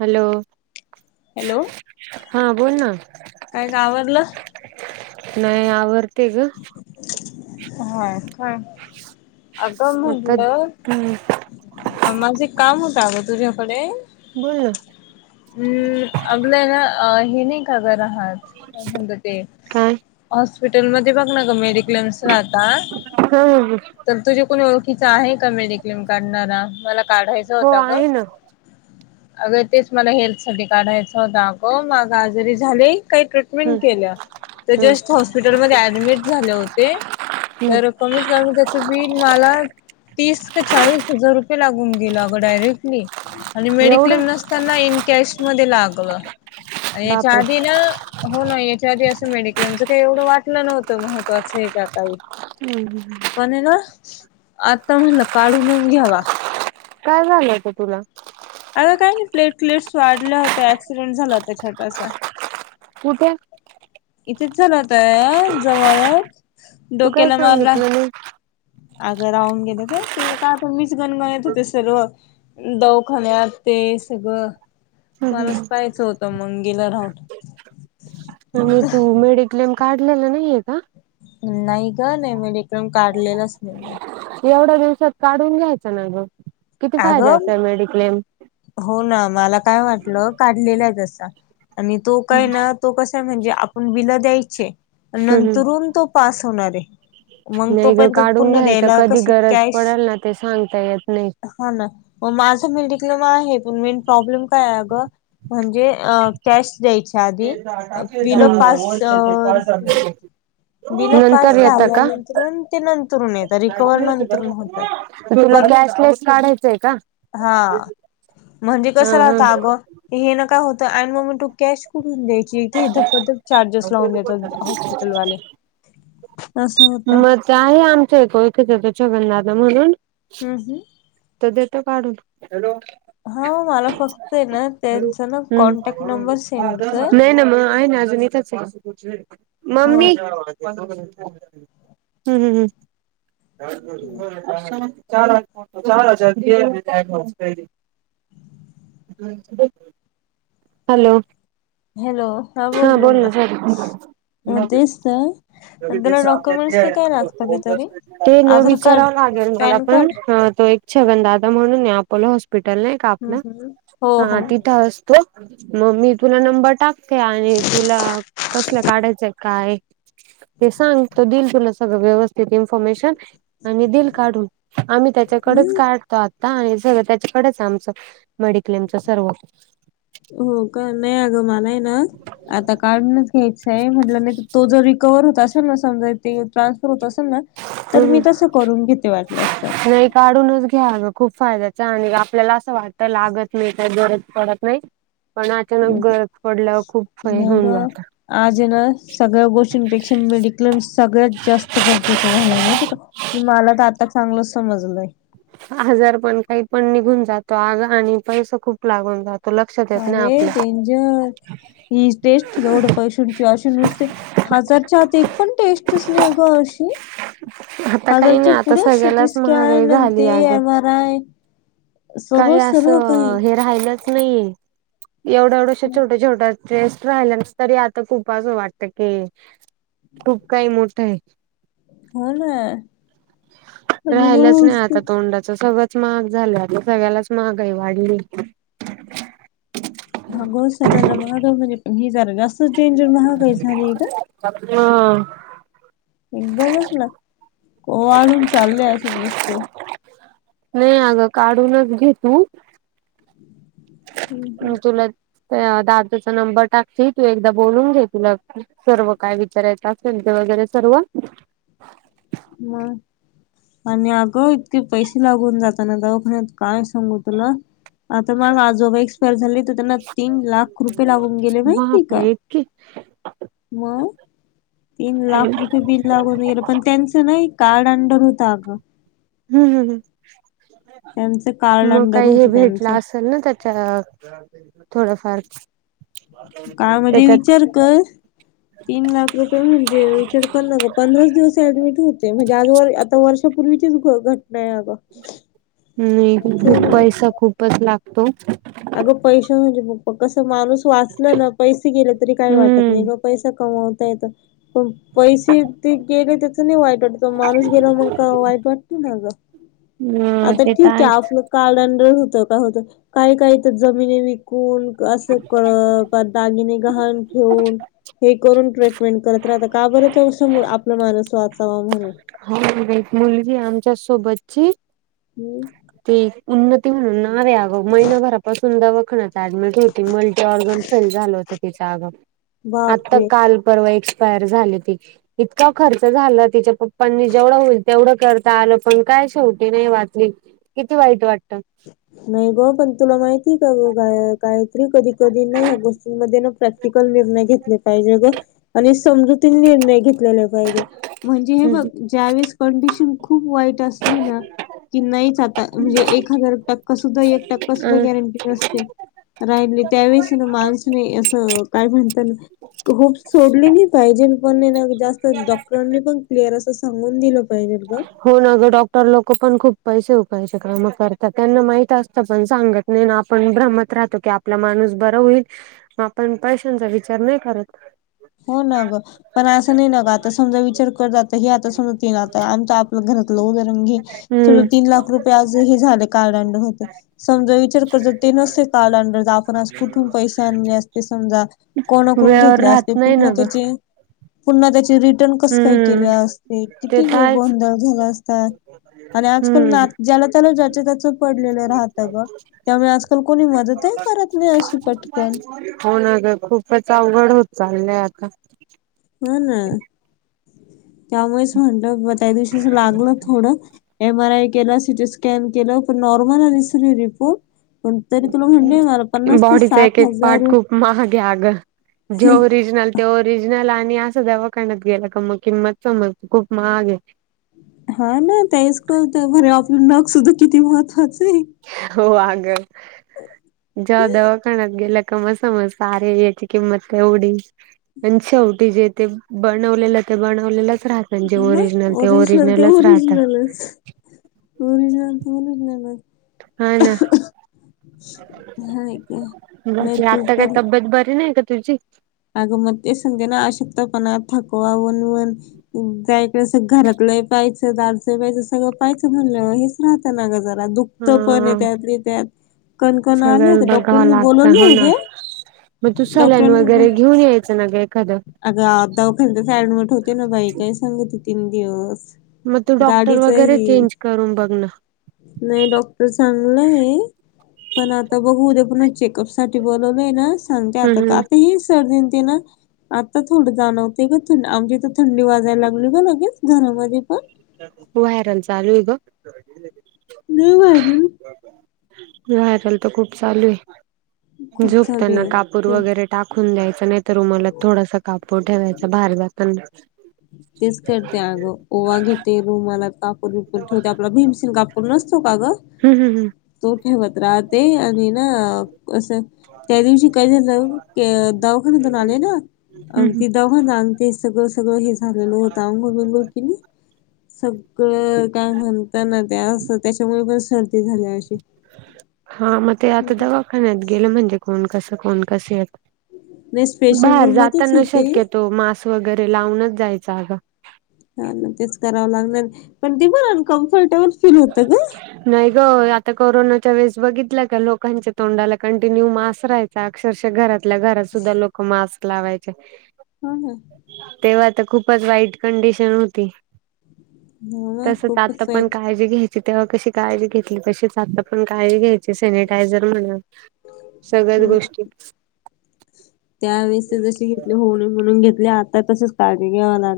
Hello. Hello हा बोल ना. काय का आवरलं? नाही आवर- हा का? अग! आता म्हटलं हम्म माझ काम होत अगं तुझ्याकडे. बोल ना. हम् आपलंय ना? हे नाही काग राहात? काय म्हणता ते- काय हॉस्पिटलमध्ये- मेडिक्लेम राहता. ह तर तुझे कोणी ओळखीच आहे का मेडिक्लेम - क्लेम काढणारा. मला काढायचा हो होता ग. आहे ना अगं तेच मला हेल्थ साठी काढायचा होता. अग माझं आजारी झालय. काही कट - हम्म [unintelligible] तर हम्म जस्ट हॉस्पिटलमध्ये ऍडमिट झाले होते तर- हम्म कमीत कमी त्याच बिल मला तीस का चाळीस- हजार रुपये लागून गेल अग, डायरेक्टली आणि मेडिक्लेम एवढं नस- त्यांना इनकॅश मध्ये लागलं याच्या बापरे आधीन हो ना याच्या आधी असं मेडिक्लेमचं काही एवढं वाटलं नव्हतं महत्वाचं आहे काही हम्म पण ना आता म्हणलं काढूनच घ्यावा काय झालं होतं तुला आता काय नाही प्लेट प्लेट्स वाढल्या होत्या ऍक्सिडेंट झाला होता छोटासा कुठे इथेच झालाताय जवळ तू काय डोक्याला मारला सांगितलं नाही अगं राहून गेलं तर ते कायता मीच गणगणत होते सर्व दवखान्या ते सगळं मलाच पाहाचं होतं मंगेला राहत आणि तू मेडिक्लेम काढलेला नाहीये का नाही ग नाही मीकून काढलेलंच नाही मी एवढ्या दिवसात काढून घ्यायचं ना ग किती अगं फायद्याचांय मेडिक्लेम हो ना मला काय वाटलं काढलेला आहे तसा आणि तो काय ना तो कसा आहे म्हणजे आपण बिल द्यायचे हम्म नंतरून तो पास होणार आहे मग तो नाही ग पर्यंत काढून पुन्हा घ्यायच द्यायला कधी कशी गरज कॅश पडेल ना ते सांगता येत हा ना म माझं मी टिकलं प मे प्रॉब्लेम काय अ म्हणजे टॅक्ट द्यायच्या आधी बिलो पास नाही बिल पास नंतर येता का? झाल्यानंतर ते नंतरून येत रिकवर्ह नंतरून होतय तुला पण गॅसलेस काढायचय का हा म्हणजे हा कसं हा राहत अगं हे ना काय होतं अड ममी टू कॅश ून देखि ते इदर उधर चार्जस लाव त हॉस्पिटल वले असस होता मग आहे आमच आहेो एकच येत छगनाला म्हणून हम् हम् तर देतो काढून हा मला फक्त आहे ना त्यांचा ना हम् कॉन्टॅक्ट नंबर सेंड कर नाही ना मग आहे ना अजून इथ मम्मी हो नैसर्गिक आपत्तीमुळे होणारे पिकाचे नुकसान टाळण्यासाठी प्रत्यक्ष शेतकऱ्याकडे पिक विमा असायलाच हा हा चार चार हजार हॅलो हॅलो बोल हा बोल ना बोलन मग तेच तर आणि त्याला डॉक्युमेंट्स ते काय लागतं का तरी ते आधार नवीच कार्ड विचारव लागेल मला पॅन कार्ड पण तो एक छगनदादा म्हणून अपोलो हॉस्पिटले हम्म कापलं हम्म हो हा हो तिथंच बग त मग मी तुला नंबर टाकते आणि तुला कसलं काढायचंय काय ते सांग तो दिल तुला सगळं व्यवस्थित इन्फॉर्मेशन आणि दिल काढून आ इकडेच हम्म काढतो आता आणि सगळं त्याच्याकडेच आमच मेडिकलच सर्व हो का म्या मागं आहे ना आता काढूनच घ्यायचंय म्हटलं नाही तो जविक कव्हर होत असेल ना समजा ते ट्रान्सफर होत असेल ना तर हम् मी तसं करून घेते वाटलंस तर नाही काढूनच घ्या ग खूप फायद्याच आणि आपल्याला असं वाटतं लागत नाही गरज पडत नाही पण अचानक गरज पडल्यावर खूप हे मग होऊन जात आज ना सगळ्या गोष्टींपेक्षा मिे क्लेम सगळ्यात जास्त गरजेचा झालाय हो मला त आता चांगलच समजलं आजार पण काही पण निघून जातो आजाराणे पैसा खूप लागून जातो लक्षात येत नाही अरे आपल्या डेंजर हि टेस्ट एवढं फर्स्ट तुमचे असे नुसते हजारच्या आत एक पण टेस्टच नाही गं अशी आता काही नाही हजारच्या आता पुढे सिटी सगळलाच महागाई स्कॅन आणि झाली ते आहे ग एम आर आय सर्व काही असं सर्व काही हे राहिलंच नाहीये एवढं एवढश छोट् छोट्. टेस्ट राहिल्या तरी आता खूप वाटत की खूप काही मोठं आहे. हो ना. आणि राहिलाच नाही नुसते आता तोंडाचा सगळं. महाग झाल आता सगळ्यालाच महागाई वाढली. हा गो सगळ्यांना मांगो म्हणजे फी जरा जास्त. डेंजर महागाई झाली का. ह एकदमच ओवाळून चालले असे नुसते. हेय अगं काढूनच घेतू. हम्म, मी हम्म. तुला त्या दादूचा नंबर टाकते तू एकदा बोलून घे तुला. सर्व काय विचारायचं असेल ते वगैरे सर्व. मग. आणि अ ग इतके पैसे लागून जाताना दवाखान्यात काय सांगू तुला. आता माला आजोबा एक्सपायर झाले तर त्यांना तीन लाख रुपये लावून गेले माहिती नाही का. बापरे इतकी मग तीन खोल. लाख रुपये बिल. लागूनैर पण त्यांचं नाही कार्ड अंडर होतं अगं. हम्म त्यांचं कार्ड ह् मग अंडर काही हे होत त्यांचं भेटलास. त्यांना त्याच्या थोडफार. का म्हणजे विचार कर तीन लाख रुपये. म्हणजे विचार कर न ग पंधराच दिवस ऍडमिट होते म्हणजे आज वर आता वर्षापूर्वीचेच गो घ टना हाय ग. नाही खूप पैसा खूपच लागतो. अ ग पैसा म्हणजे बघ. कसं माणूस वाचलं ना पैसे गेले तरी काय वाटत नाही हम्म ग पैसा कमवता येतो. पण पैसे ते गेले त्याच नाही वाईट वाटत. माणूस गेला मग का वाईट वाटत ना ग ह आता ते तर ठीक आहे आहेच आपलं. काडंडर होत काय होतं काही काही तर जमिनी विकून असं कर पा दागिने गव्हाण ठेवून. हे करून ट्रीटमेंट करत राहता का बर अस आपला मानुस वाचावा म्हणून. हो ग बाई मुलगी आमच्या सोबतची. हम्म. ती उन्नती म्हणून नाव आगो महिनाभरा पासून दवाखाना. डम होती मल्टी ऑर्गन फेल झालं होत त्याचग आता बापरे काल. परर्व एक्सपायर झाली ती. इतका खर्च झाला तिच्या पप्पांनी जेवढं होईल तेवढं करता आलं पण काय शेवटी नाही वाचली. किती वाईट वाटतं. नाही ग पण तुला माहिती का ग गायत्री कधी कधी नाही ह्या गोष्टींमध्ये न प्र ती कल निर्णय घेतले पाहिजे ग आणि समजूती निर्णय. र्णय घेतलेले पाहिजेत म्हणजे हे बघ ज्यावेळेस कंडिशन खूप वाईट असते. मी ना की नाहीच आता म्हणजे एक हजार टक् सुधा एक टक् सुधा गॅरं किती असत्या राहिले त्यावेळेस ना माणसने असं काय म्हणत. होप सोडली नाही पाहिजे पण ना जास्त डॉक्टरांनी पण क्लिअर असं सांगून दिलं. पाहिजे ग. होन अगं डॉक्टर लोक पण खूप पैसे उकायचे काम करतात त्यांना माहित असतं पण सांगत. नाही ना आपण भ्रमत राहतो की आपला माणूस बर होईल. आपण पैशांचा विचार नाही करत. हो ना ग पण असं नाही न ग आता समजा विचार करत हे आता समजा. तेन आता आमच आपलं घरातलं उदाहरण घे. तु हम्म तीन लाख रुपये आज हे झाले कार्ड अंडर होतेय. समजा विचार करत ते नसेते कार्ड अंडर आज आण आपण कुठून पैसे आणले असते समजा. कोणाकडून वेळेवर घेतले राहत असे नाही ना ग पुन्हा त्याची रि कस काय केले हम्म असते ते किती तर हे आहेच गोंधळ झाला असता. आणि आजकाल ना हम्म ज्याला त्याला ज्याच्या त्याच पडलेलं राहतं ग त्यामुळे आजक पटकन हो ना ग खूप पच अवघड होत चाललंय आता. हा ना त्यामुळेच म्हणल त्या दिवशीच लागल थोडं. एम आर आय केलं सिटी स्कॅन केलं पण नॉर्मल आले स रिपोर्ट. पण तरी तुला म्हणले मला पन्नास ते बॉडीचा एक साठ एक पार्ट हजार खूप महाग आहे अगं. जे ओरिजनल ते ओरिजनल आणि असं दवाखान्यात गेला का मग किंमत समजते खूप महाग आहे. हा ना तेच कळतंय अरे आपलं नख सुद्धा किती महत्त्वाचय. हो आग ज्या दवाखान्यात गेल्या म समजत अरे याची किंमत केवढीय. पण शेवटी जे ते बनवलेलं ते बनवलेलंच राहत हा म ओरिजनल ते ओरिजनलच, ओरिजनल ते ओरिजनलच. हा ना. हा का नाही म्हणजे तू आत्ता काय तबेत बरी नाही का तुझी. आग म तेच सांगते ना आशक्तपणाा थाकवा वणवण त्या इकडे सग घरातलंही पाहाचं दारचही पायचं सगळं पाहिजं म्हणलं हेच राहतं ना ग जरा दुख तो पण अहे हा त्यातली त्यात कणकण आली सगळं होती बघावं डॉक्टरनी लागतं बोलवलय हो ना उद्या. मग तू सलाइन वगैरे घेऊन यायचं ना ग एखादं. अग आ दवाखान्यातच ऍडमिट होते ना बाई काय सांगते तीन दिवस. म तू डॉक्टर गाडीच हे वगैरे चेंज करून बघ ना. नाही डॉक्टर चांगलंय हे. पण आता बघू उद्या पुन्हा चेकअप साठी बोलवलंय ना सांगते आता हम्म का हम्म. आता हे सर्दीन ते ना आता थोडं जाणवतय ग थ आमच्या इथ थंडी वाजायला लागली ग लगेच घरामध्ये पण. व्हायरल चालू आहे ग. लई व्हायरल व्हायरल तर खूप चालू आहे खूप झाली झोपताना आहे कापूर खूप वगैरे टाकून द्यायचं नाहीतर रुमालात थोडासा कापूर ठेवायचा बाहेर जाताना तेच करते अगं ओवा घेते रूमलात कापूर ठेवते आपला भीमसेनी कापूर नसतो का ग? हम् हम् तो ठेवत राहते आणि ना असं त्या दिवशी काय झालं के अ दवाखान्यातून आले ना हम् हम् अगदी दवाखान्यात अंग ते सगळं सगळं हे झालेलं होतं आंघोळ बिंगोळ केली. सगळं काय म्हणता ना ते असं त्याच्यामुळे पण सर्दी झाली अशी हा मग ते आता दवाखान्यात गेलं म्हणजे कोण कसं कोण कसं आहेत नाही स्पेशल बाहेर रूम मध्येच जाताना होते शक्यतो मास वगैरे लावूनच जायचा अगं. हां ना तेच करावं लागणार पण ती बर कम्फर्टेबल फील होतं ग नाही ग आता कोरोनाच्या वेळेस बघितला का लोकांच्या तोंडाला कंटिन्यू मास राहाय अक्षरशः घरातल्या घरात सुद्धा लोक मास्क लावायचे हम्म हम्म. तेव्हा तर खूपच वाईट कंडिशन होती. हो ना तसच आत्ता खूपच पण वाईट काळजी घ्याय तेव्हा कशी काळजी घेतली तशीच आत्ता पण काळजी घ्यायची सॅनिटायझर म्हणा सगळ्याच हम्म गोष्टी त्यावेळेस जसे घेतले हो ना म्हणून घेतले आता तसेच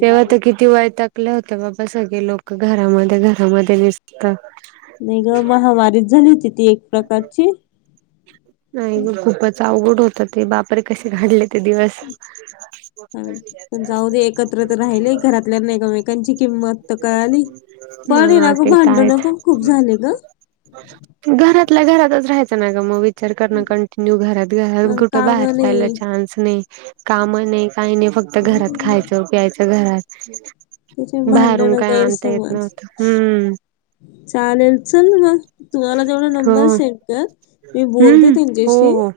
तेव्हा त किती वैतागले होते बाबा सगळे लोक घरामध्ये घरामध्ये निस ता नाही ग महामारी झाली होती ती एक प्रकारची नाही ग खूपच अवघड होत ते बापरे कसे घालवले ते दिवस आणि पण जाऊ दे एकत्र तर राहिले घरातल्यांना एकमेकांची किंमत तर कळाली पण आहे ना मग ग ते तर आहेच. भांडणं पण खूप झाले ग घरातल्या घरातच राहायचं ना ग मग विचार करण कंटिन्यू घरात-घरात अन कुठं काम बाहेर जायला नाही चान्सच नाही काम नाही, काही नाही फक्त घरात हम्म खायचं, प्यायचं घरात त्याचे बाहेरून भांडणं काय आणता येत गैरसमज नव्हत हम्म चालेल चल मग तू मला तेवढा हो नंबर सेंड कर मी बोलते हम्म हो त्यांच्याशी हो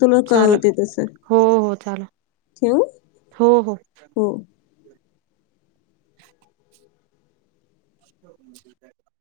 तुला चाल कळवते तस हो हो चाल ठेवू? हो हो हो. [inaudible]